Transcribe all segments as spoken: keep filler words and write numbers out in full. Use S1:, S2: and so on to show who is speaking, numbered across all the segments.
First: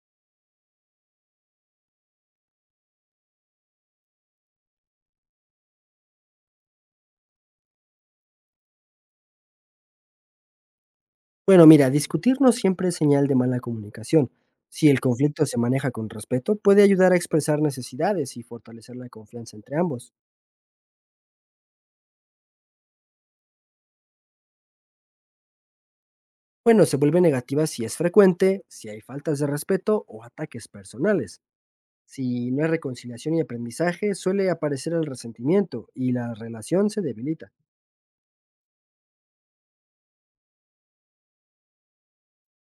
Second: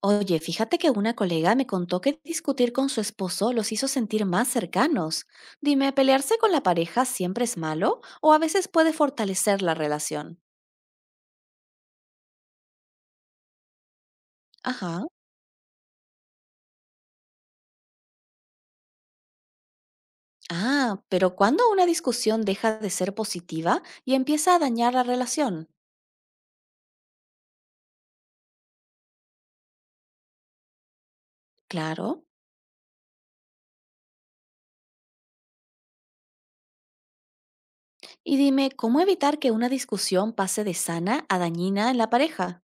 S1: Oye, fíjate que una colega me contó que discutir con su esposo los hizo sentir más cercanos. Dime, ¿pelearse con la pareja siempre es malo o a veces puede fortalecer la relación?
S2: Bueno, mira, discutir no siempre es señal de mala comunicación. Si el
S1: Ajá.
S2: conflicto se maneja con respeto, puede ayudar a expresar necesidades y fortalecer la confianza entre ambos.
S1: Ah, pero ¿cuándo una discusión deja de ser positiva y empieza a dañar la relación?
S2: Bueno, se vuelve negativa si es frecuente, si hay faltas de respeto o ataques personales.
S1: Claro.
S2: Si no hay reconciliación y aprendizaje, suele aparecer el resentimiento y la relación se debilita.
S1: Y dime, ¿cómo evitar que una discusión pase de sana a dañina en la pareja?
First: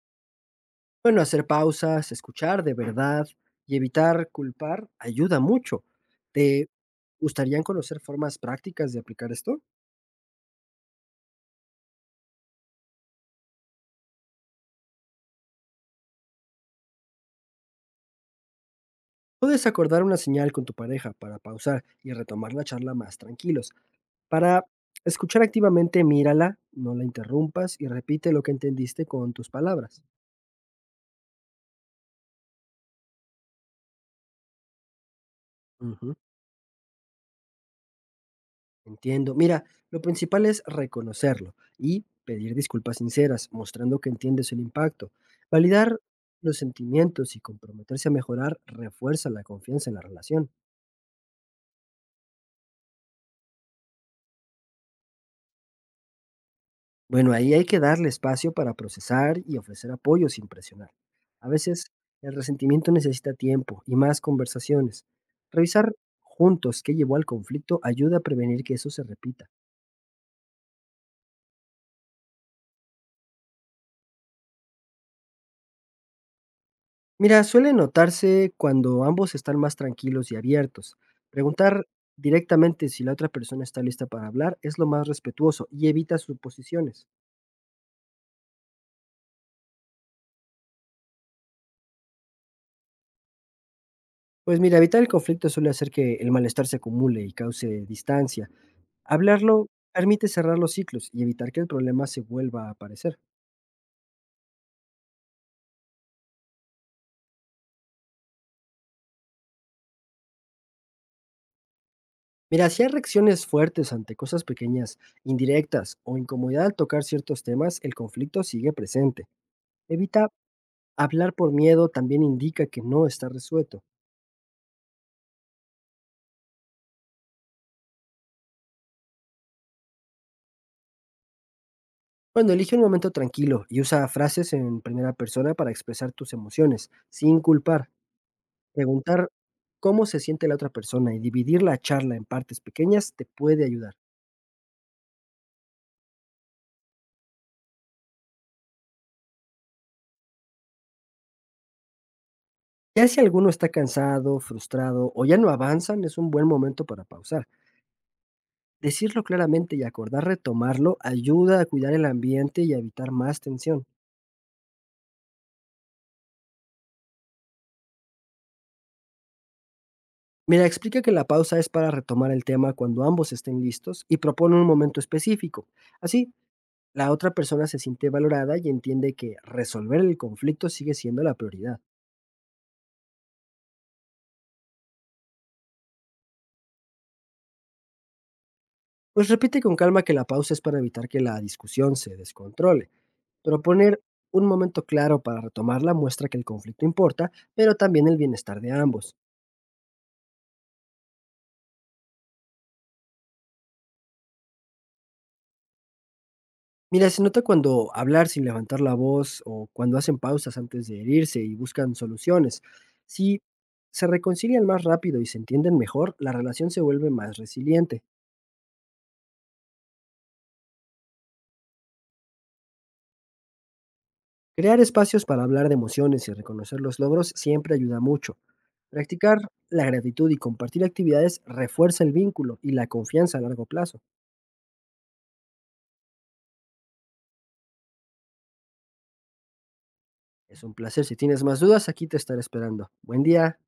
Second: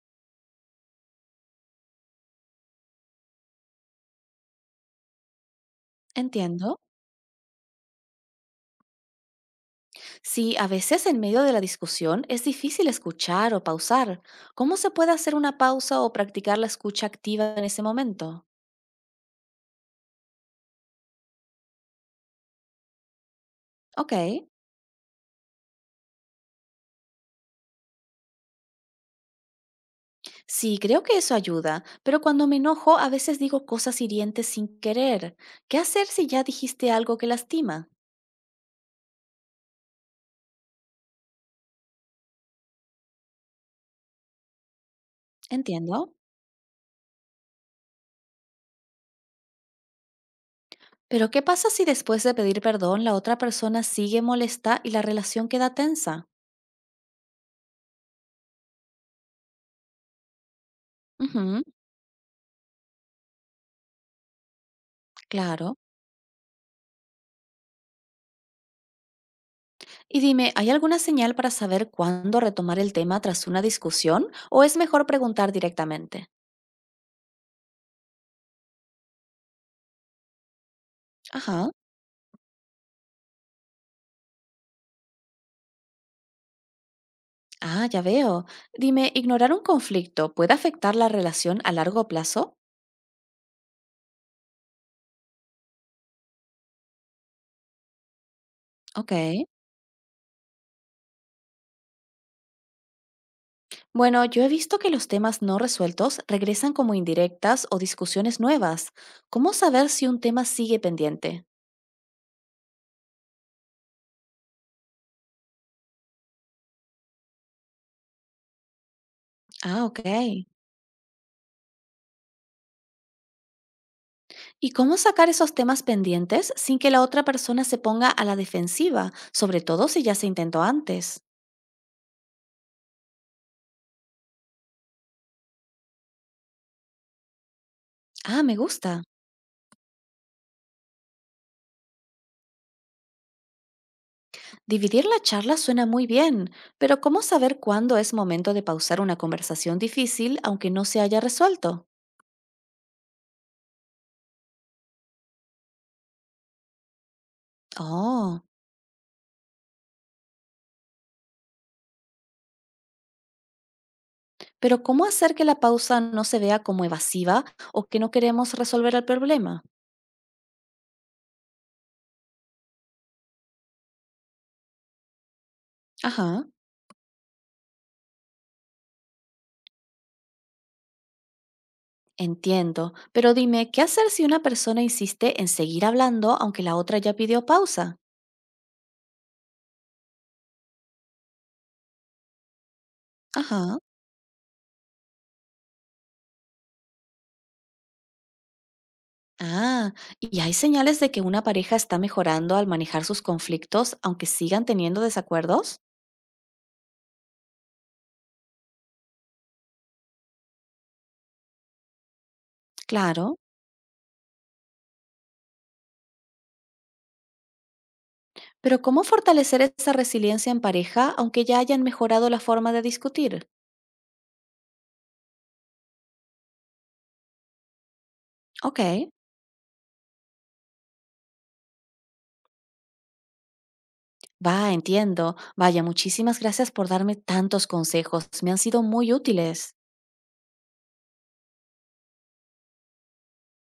S2: Bueno, hacer pausas, escuchar de verdad y evitar culpar ayuda mucho. ¿Te
S1: Entiendo.
S2: gustarían conocer formas prácticas de aplicar esto?
S1: Sí, a veces en medio de la discusión es difícil escuchar o pausar. ¿Cómo se puede hacer una pausa o practicar la escucha activa en ese momento?
S2: Puedes acordar una señal con tu pareja para pausar y retomar la charla más tranquilos.
S1: Ok,
S2: Para escuchar activamente, mírala, no la interrumpas y repite lo que entendiste con tus palabras.
S1: sí, creo que eso ayuda, pero cuando me enojo a veces digo cosas hirientes sin querer. ¿Qué hacer
S2: Ujú,
S1: si ya dijiste algo que lastima?
S2: entiendo. Mira, lo principal es reconocerlo y pedir disculpas sinceras, mostrando que entiendes el impacto. Validar
S1: Entiendo.
S2: los sentimientos y comprometerse a mejorar refuerza la confianza en la relación.
S1: Pero ¿qué pasa si después de pedir perdón la otra persona sigue molesta y la relación queda tensa?
S2: Bueno, ahí hay que darle espacio para procesar y ofrecer apoyo sin presionar. A
S1: Ujú,
S2: veces el resentimiento necesita tiempo y más conversaciones.
S1: claro.
S2: Revisar juntos qué llevó al conflicto ayuda a prevenir que eso se repita.
S1: Y dime, ¿hay alguna señal para saber cuándo retomar el tema tras una discusión o es mejor preguntar directamente?
S2: Mira, suele notarse cuando ambos están más tranquilos y abiertos.
S1: Ajá.
S2: Preguntar directamente si la otra persona está lista para hablar es lo más respetuoso y evita suposiciones.
S1: Ah, ya veo. Dime, ¿ignorar un conflicto puede afectar la relación a largo plazo?
S2: Pues mira, evitar el conflicto suele hacer que el malestar se acumule y cause distancia.
S1: Ok.
S2: Hablarlo permite cerrar los ciclos y evitar que el problema se vuelva a aparecer.
S1: Bueno, yo he visto que los temas no resueltos regresan como indirectas o discusiones nuevas. ¿Cómo saber si un tema sigue pendiente?
S2: Mira, si hay reacciones fuertes ante cosas pequeñas, indirectas o incomodidad al tocar ciertos temas, el conflicto sigue presente.
S1: Ah, ok.
S2: Evita hablar por miedo también indica que no está resuelto.
S1: ¿Y cómo sacar esos temas pendientes sin que la otra persona se ponga a la defensiva, sobre todo si ya se intentó antes?
S2: Cuando elige un momento tranquilo y usa frases en primera persona para expresar tus emociones, sin culpar.
S1: Ah, me gusta.
S2: Preguntar cómo se siente la otra persona y dividir la charla en partes pequeñas te puede ayudar.
S1: Dividir la charla suena muy bien, pero ¿cómo saber cuándo es momento de pausar una conversación difícil aunque no se haya resuelto?
S2: Ya si alguno está cansado, frustrado o ya no avanzan, es un buen momento para pausar.
S1: Oh,
S2: Decirlo claramente y acordar retomarlo ayuda a cuidar el ambiente y a evitar más tensión.
S1: pero ¿cómo hacer que la pausa no se vea como evasiva o que no queremos resolver el problema?
S2: Mira, explica que la pausa es para retomar el tema cuando ambos estén listos y propone un momento específico. Así,
S1: Ajá,
S2: la otra persona se siente valorada y entiende que resolver el conflicto sigue siendo la prioridad.
S1: entiendo, pero dime, ¿qué hacer si una persona insiste en seguir hablando aunque la otra ya pidió pausa?
S2: Pues repite con calma que la pausa es para evitar que la discusión se descontrole.
S1: Ajá.
S2: Proponer un momento claro para retomarla muestra que el conflicto importa, pero también el bienestar de ambos.
S1: Ah, ¿y hay señales de que una pareja está mejorando al manejar sus conflictos aunque sigan teniendo desacuerdos?
S2: Mira, se nota cuando hablar sin levantar la voz o cuando hacen pausas antes de herirse y buscan soluciones.
S1: Claro.
S2: Si se reconcilian más rápido y se entienden mejor, la relación se vuelve más resiliente.
S1: Pero ¿cómo fortalecer esa resiliencia en pareja aunque ya hayan mejorado la forma de discutir?
S2: Crear espacios para hablar de emociones y reconocer los logros siempre ayuda mucho.
S1: Ok,
S2: Practicar la gratitud y compartir actividades refuerza el vínculo y la confianza a largo plazo.
S1: va, entiendo. Vaya, muchísimas gracias por darme tantos consejos. Me han sido muy útiles.
S2: Es un placer. Si tienes más dudas, aquí te estaré esperando. Buen día.